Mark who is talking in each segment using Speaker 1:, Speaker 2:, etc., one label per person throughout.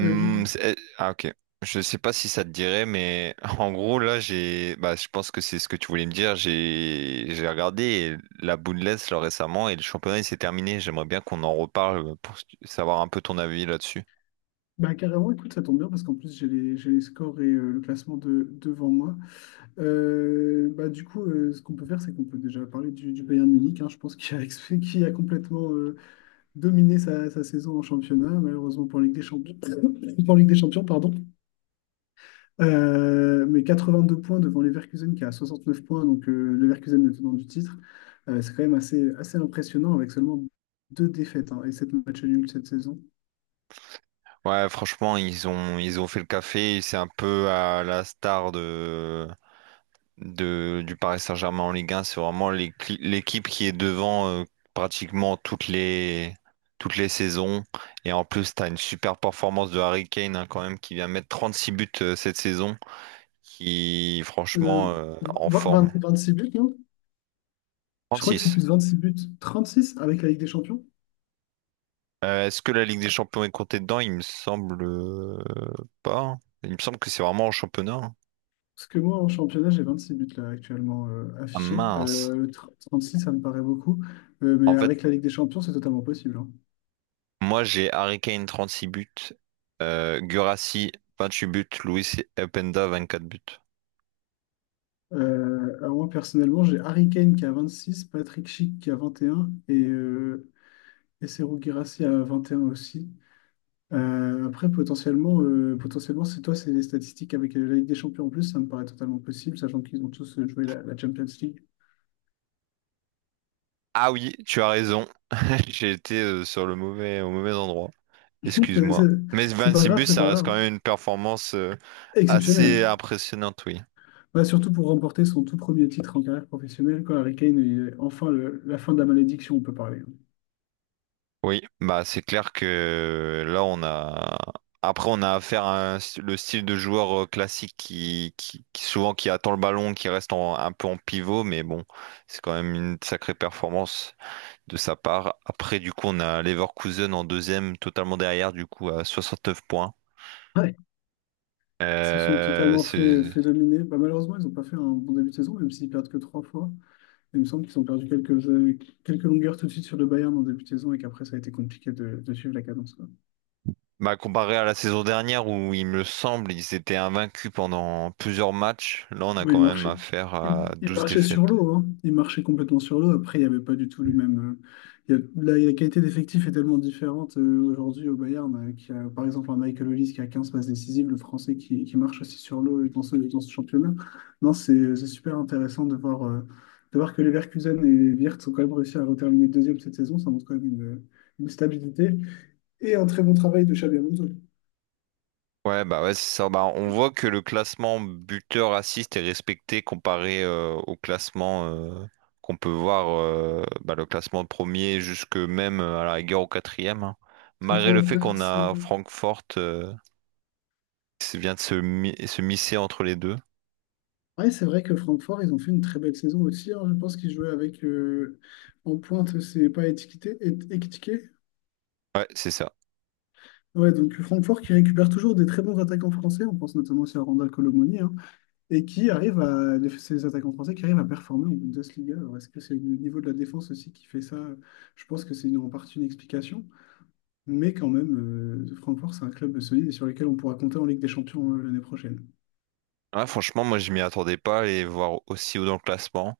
Speaker 1: Euh, j'ai-
Speaker 2: c'est- euh, ah OK. Je sais pas si ça te dirait, mais en gros là bah je pense que c'est ce que tu voulais me dire. J'ai regardé la Bundes là récemment et le championnat il s'est terminé. J'aimerais bien qu'on en reparle pour savoir un peu ton avis là-dessus.
Speaker 1: Bah, carrément, écoute, ça tombe bien parce qu'en plus j'ai les scores et le classement, devant moi. Bah, du coup, ce qu'on peut faire, c'est qu'on peut déjà parler du Bayern Munich, hein. Je pense qu'il a complètement dominé sa saison en championnat, malheureusement pour Ligue des Champions, pour Ligue des Champions, pardon. Mais 82 points devant Leverkusen qui a 69 points, donc Leverkusen, le tenant du titre. C'est quand même assez, assez impressionnant avec seulement deux défaites, hein, et sept matchs nuls cette saison.
Speaker 2: Ouais, franchement ils ont fait le café. C'est un peu à la star de du Paris Saint-Germain en Ligue 1. C'est vraiment l'équipe qui est devant pratiquement toutes les saisons. Et en plus, tu as une super performance de Harry Kane, hein, quand même, qui vient mettre 36 buts cette saison, qui
Speaker 1: Euh,
Speaker 2: franchement en forme.
Speaker 1: 26 buts, non? Je crois que c'est
Speaker 2: 36.
Speaker 1: plus 26 buts, 36 avec la Ligue des Champions.
Speaker 2: Est-ce que la Ligue des Champions est comptée dedans? Il me semble pas. Il me semble que c'est vraiment en championnat, hein.
Speaker 1: Parce que moi, en championnat, j'ai 26 buts là actuellement
Speaker 2: Ah
Speaker 1: affichés.
Speaker 2: mince.
Speaker 1: 36, ça me paraît beaucoup. Mais
Speaker 2: En fait,
Speaker 1: avec la Ligue des Champions, c'est totalement possible, hein.
Speaker 2: Moi, j'ai Harry Kane six buts, Guirassy huit buts, Luis Openda quatre buts.
Speaker 1: Alors moi, personnellement, j'ai Harry Kane qui a 26, Patrick Schick qui a vingt et un et Serhou Guirassy à 21 aussi. Après, potentiellement c'est toi, c'est les statistiques avec la Ligue des Champions en plus, ça me paraît totalement possible, sachant qu'ils ont tous joué la Champions League.
Speaker 2: Ah oui, tu as raison. J'ai été sur le au mauvais endroit.
Speaker 1: C'est c'est-
Speaker 2: Excuse-moi. Mais
Speaker 1: c'est pas
Speaker 2: 26
Speaker 1: grave,
Speaker 2: buts,
Speaker 1: c'est
Speaker 2: ça
Speaker 1: pas
Speaker 2: reste
Speaker 1: grave.
Speaker 2: quand même une performance
Speaker 1: Exceptionnel.
Speaker 2: assez impressionnante, oui.
Speaker 1: Bah, surtout pour remporter son tout premier titre en carrière professionnelle, quoi. Harry Kane, il est enfin la fin de la malédiction, on peut parler.
Speaker 2: Oui, bah c'est clair que là on a après on a affaire à un le style de joueur classique souvent qui attend le ballon, qui reste un peu en pivot, mais bon, c'est quand même une sacrée performance de sa part. Après du coup on a Leverkusen en deuxième, totalement derrière du coup à 69 points.
Speaker 1: Ils se sont
Speaker 2: Euh,
Speaker 1: totalement fait,
Speaker 2: c'est
Speaker 1: fait dominer. Bah, malheureusement, ils n'ont pas fait un bon début de saison, même s'ils perdent que trois fois. Il me semble qu'ils ont perdu quelques longueurs tout de suite sur le Bayern en début de saison et qu'après, ça a été compliqué de suivre la cadence.
Speaker 2: Comparé à la saison dernière où il me semble ils étaient invaincus pendant plusieurs matchs, là on a
Speaker 1: Oui, il
Speaker 2: quand même
Speaker 1: marchait,
Speaker 2: affaire
Speaker 1: il,
Speaker 2: à
Speaker 1: il
Speaker 2: 12
Speaker 1: marchait sur
Speaker 2: défaites.
Speaker 1: l'eau, hein. Il marchait complètement sur l'eau. Après, il n'y avait pas du tout le même. Il y a- la qualité d'effectif est tellement différente aujourd'hui au Bayern, qui a par exemple un Michael Olise qui a 15 passes décisives, le français qui marche aussi sur l'eau dans ce championnat. Non, c'est super intéressant de voir, que les Leverkusen et Wirtz ont quand même réussi à reterminer deuxième cette saison. Ça montre quand même une stabilité et un très bon travail de Xabi Alonso.
Speaker 2: Ouais, bah ouais, c'est ça. Bah, on voit que le classement buteur assist est respecté comparé au classement qu'on peut voir, bah, le classement premier jusque même à la rigueur au quatrième, hein.
Speaker 1: C'est ça,
Speaker 2: Malgré le fait qu'on
Speaker 1: Wirtz.
Speaker 2: a Francfort qui vient de se misser entre les deux.
Speaker 1: Ouais, c'est vrai que Francfort, ils ont fait une très belle saison aussi, hein. Je pense qu'ils jouaient avec en pointe, c'est pas étiqueté, étiqueté.
Speaker 2: Ouais, c'est ça.
Speaker 1: Ouais, donc Francfort qui récupère toujours des très bons attaquants français, on pense notamment aussi à Randal Colomoni, hein, et qui arrive à ces attaquants français qui arrivent à performer en Bundesliga. Alors est-ce que c'est le niveau de la défense aussi qui fait ça? Je pense que c'est en partie une explication, mais quand même, Francfort, c'est un club solide et sur lequel on pourra compter en Ligue des Champions l'année prochaine.
Speaker 2: Ouais, franchement, moi je m'y attendais pas à les voir aussi haut dans le classement.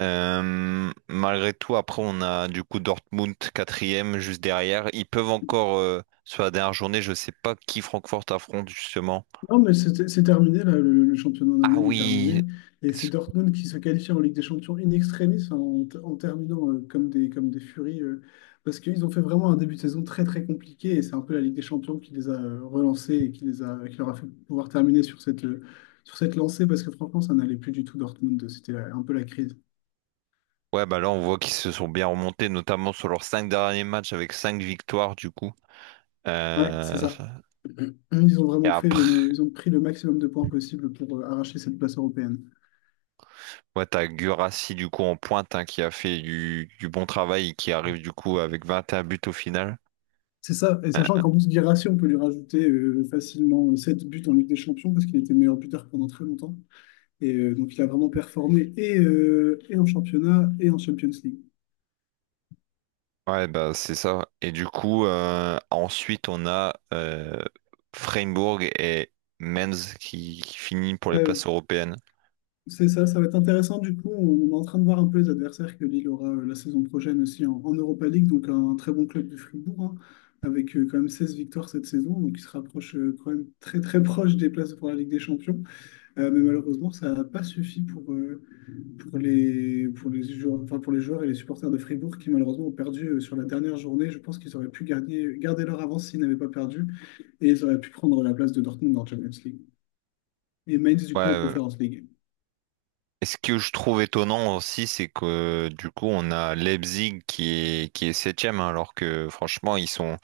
Speaker 2: Malgré tout, après, on a du coup Dortmund quatrième juste derrière. Ils peuvent encore, sur la dernière journée, je sais pas qui Francfort affronte justement.
Speaker 1: Non, mais c'est terminé, là, le championnat en
Speaker 2: Ah
Speaker 1: Allemagne est
Speaker 2: oui.
Speaker 1: terminé. Et c'est Dortmund qui se qualifie en Ligue des Champions in extremis en terminant comme des furies. Parce qu'ils ont fait vraiment un début de saison très très compliqué. Et c'est un peu la Ligue des Champions qui les a relancés et qui leur a fait pouvoir terminer sur cette lancée. Parce que franchement, ça n'allait plus du tout Dortmund. C'était un peu la crise.
Speaker 2: Ouais, bah là, on voit qu'ils se sont bien remontés, notamment sur leurs cinq derniers matchs avec cinq victoires du coup.
Speaker 1: Ouais, c'est
Speaker 2: Euh,
Speaker 1: ça. Ils ont
Speaker 2: et
Speaker 1: vraiment fait le,
Speaker 2: après,
Speaker 1: ils ont pris le maximum de points possible pour arracher cette place européenne.
Speaker 2: ouais, t'as Guirassy du coup en pointe, hein, qui a fait du bon travail et qui arrive du coup avec 21 buts au final.
Speaker 1: C'est ça, et sachant
Speaker 2: Euh,
Speaker 1: qu'en plus Guirassy, on peut lui rajouter facilement 7 buts en Ligue des Champions parce qu'il était meilleur buteur pendant très longtemps. Et donc il a vraiment performé et en championnat et en Champions League.
Speaker 2: Ouais, bah c'est ça. Et du coup, ensuite, on a Freiburg et Mainz qui finit pour les places
Speaker 1: Euh,
Speaker 2: européennes.
Speaker 1: c'est ça, ça va être intéressant du coup. On est en train de voir un peu les adversaires que Lille aura la saison prochaine aussi en Europa League, donc un très bon club de Fribourg, hein, avec quand même 16 victoires cette saison, donc il se rapproche quand même très très proche des places pour la Ligue des Champions. Mais malheureusement, ça n'a pas suffi pour les joueurs, enfin, pour les joueurs et les supporters de Fribourg qui malheureusement ont perdu sur la dernière journée. Je pense qu'ils auraient pu garder leur avance s'ils n'avaient pas perdu et ils auraient pu prendre la place de Dortmund en Champions League. Et Mainz, du
Speaker 2: Ouais,
Speaker 1: coup, en Conference League.
Speaker 2: et ce que je trouve étonnant aussi, c'est que du coup, on a Leipzig qui est septième, hein, alors que franchement, ils sont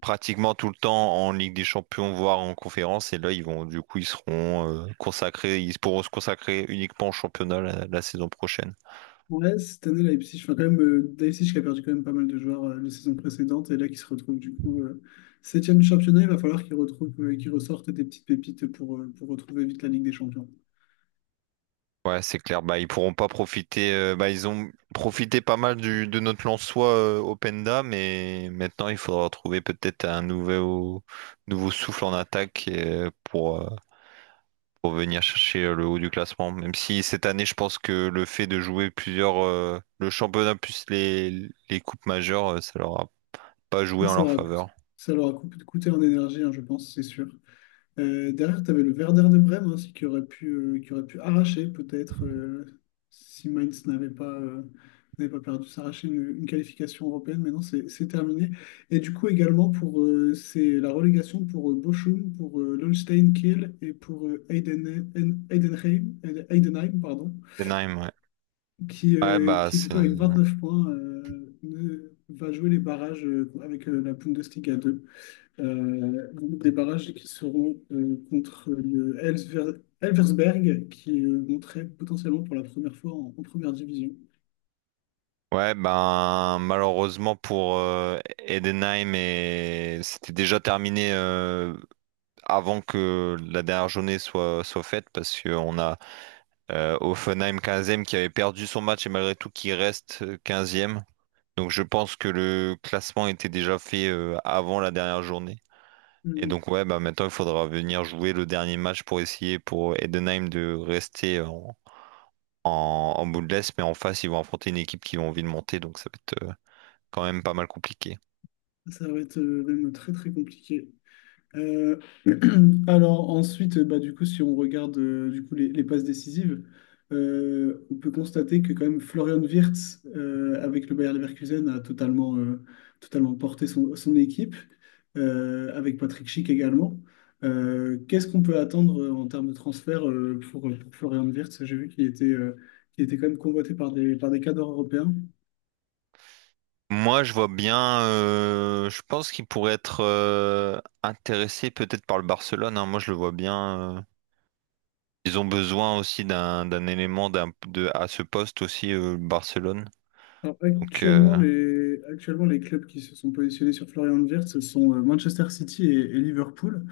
Speaker 2: pratiquement tout le temps en Ligue des Champions, voire en conférence. Et là, ils vont, du coup, ils seront consacrés, ils pourront se consacrer uniquement au championnat la saison prochaine.
Speaker 1: Ouais, cette année, Leipzig, enfin, quand même, Leipzig qui a perdu quand même pas mal de joueurs les saisons précédentes et là qui se retrouve du coup septième du championnat, il va falloir qu'ils retrouvent, qu'ils ressortent des petites pépites pour retrouver vite la Ligue des Champions.
Speaker 2: Ouais, c'est clair. Bah, ils pourront pas profiter, bah, ils ont profité pas mal de notre Lensois Openda, mais maintenant il faudra trouver peut-être un nouveau souffle en attaque pour venir chercher le haut du classement. Même si cette année, je pense que le fait de jouer le championnat plus les coupes majeures, ça leur a pas joué
Speaker 1: Ah,
Speaker 2: en
Speaker 1: ça
Speaker 2: leur
Speaker 1: leur a coûté,
Speaker 2: faveur.
Speaker 1: ça leur a coûté en énergie, hein, je pense, c'est sûr. Derrière, tu avais le Werder de Brême aussi qui aurait pu arracher peut-être si Mainz n'avait pas perdu, s'arracher une qualification européenne. Mais maintenant, c'est terminé. Et du coup, également, pour c'est la relégation pour Bochum, pour Holstein Kiel et pour Heidenheim, Heidenheim, pardon,
Speaker 2: Denheim, ouais.
Speaker 1: qui,
Speaker 2: Ouais,
Speaker 1: euh,
Speaker 2: bah,
Speaker 1: qui, du
Speaker 2: c'est.
Speaker 1: coup, avec 29 points, va jouer les barrages avec la Bundesliga 2. Donc des barrages qui seront contre le Elversberg, qui monterait potentiellement pour la première fois en première division.
Speaker 2: Ouais, ben malheureusement pour Edenheim, et c'était déjà terminé avant que la dernière journée soit faite parce qu'on a Hoffenheim 15e qui avait perdu son match et malgré tout qui reste 15e. Donc je pense que le classement était déjà fait avant la dernière journée. Et
Speaker 1: Euh,
Speaker 2: donc ouais, bah maintenant il faudra venir jouer le dernier match pour essayer pour Edenheim de rester en bout de l'Est, mais en face ils vont affronter une équipe qui a envie de monter, donc ça va être quand même pas mal compliqué.
Speaker 1: Ça va être même très très compliqué. Euh, alors ensuite, bah, du coup, si on regarde du coup, les passes décisives, on peut constater que quand même Florian Wirtz, avec le Bayer Leverkusen, a totalement porté son équipe, avec Patrick Schick également. Qu'est-ce qu'on peut attendre en termes de transfert pour Florian Wirtz? J'ai vu qu'il était quand même convoité par par des cadres européens.
Speaker 2: Moi, je vois bien, je pense qu'il pourrait être intéressé peut-être par le Barcelone, hein. Moi, je le vois bien, euh. Ils ont besoin aussi d'un élément à ce poste aussi, le Barcelone.
Speaker 1: Alors,
Speaker 2: Donc,
Speaker 1: actuellement, les clubs qui se sont positionnés sur Florian Wirtz, ce sont Manchester City et Liverpool.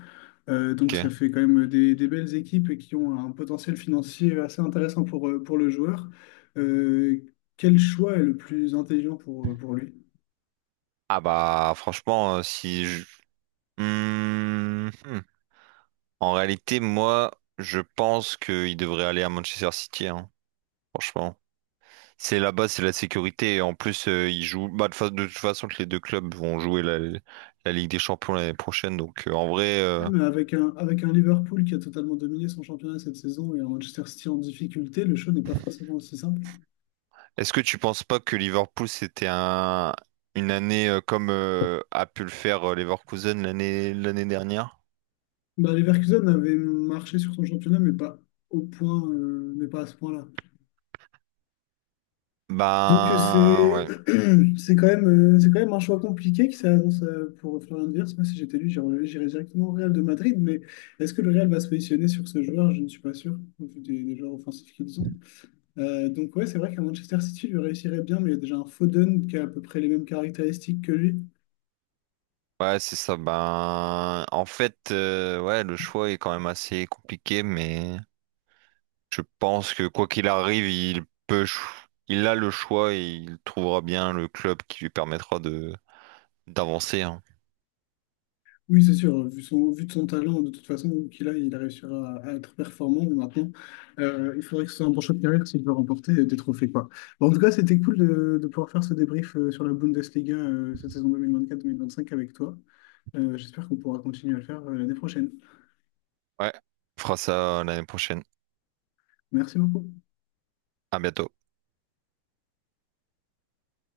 Speaker 1: Donc, ça
Speaker 2: OK.
Speaker 1: fait quand même des belles équipes et qui ont un potentiel financier assez intéressant pour le joueur. Euh, Quel choix est le plus intelligent pour lui?
Speaker 2: Ah bah, franchement, si je... Hmm, hmm. En réalité, moi, je pense qu'il devrait aller à Manchester City, hein. Franchement, c'est là-bas, c'est la sécurité. Et en plus, ils jouent. Bah, de toute façon, que les deux clubs vont jouer la Ligue des Champions l'année prochaine. Donc, en vrai,
Speaker 1: Ouais, mais avec un Liverpool qui a totalement dominé son championnat cette saison et un Manchester City en difficulté, le choix n'est pas forcément aussi simple.
Speaker 2: est-ce que tu penses pas que Liverpool c'était un une année comme a pu le faire Leverkusen l'année dernière?
Speaker 1: Bah, Leverkusen avait marché sur son championnat, mais pas au point, mais pas à ce point-là. Donc
Speaker 2: Ben
Speaker 1: c'est
Speaker 2: ouais,
Speaker 1: c'est quand même c'est quand même un choix compliqué qui s'annonce pour Florian Wirtz. Moi, si j'étais lui, j'irais directement au Real de Madrid. Mais est-ce que le Real va se positionner sur ce joueur? Je ne suis pas sûr, au vu des joueurs offensifs qu'ils ont. Donc ouais, c'est vrai qu'à Manchester City, lui réussirait bien, mais il y a déjà un Foden qui a à peu près les mêmes caractéristiques que lui.
Speaker 2: ouais, c'est ça. Ben en fait, ouais, le choix est quand même assez compliqué, mais. Je pense que quoi qu'il arrive, il a le choix et il trouvera bien le club qui lui permettra de d'avancer, hein.
Speaker 1: Oui, c'est sûr, vu de son talent, de toute façon, qu'il a, il réussira à être performant. Mais maintenant, il faudrait que ce soit un bon choix de carrière s'il veut remporter des trophées, quoi. Bon, en tout cas, c'était cool de pouvoir faire ce débrief sur la Bundesliga cette saison 2024-2025 avec toi. J'espère qu'on pourra continuer à le faire l'année prochaine.
Speaker 2: Ouais, on fera ça l'année prochaine.
Speaker 1: Merci beaucoup.
Speaker 2: À bientôt.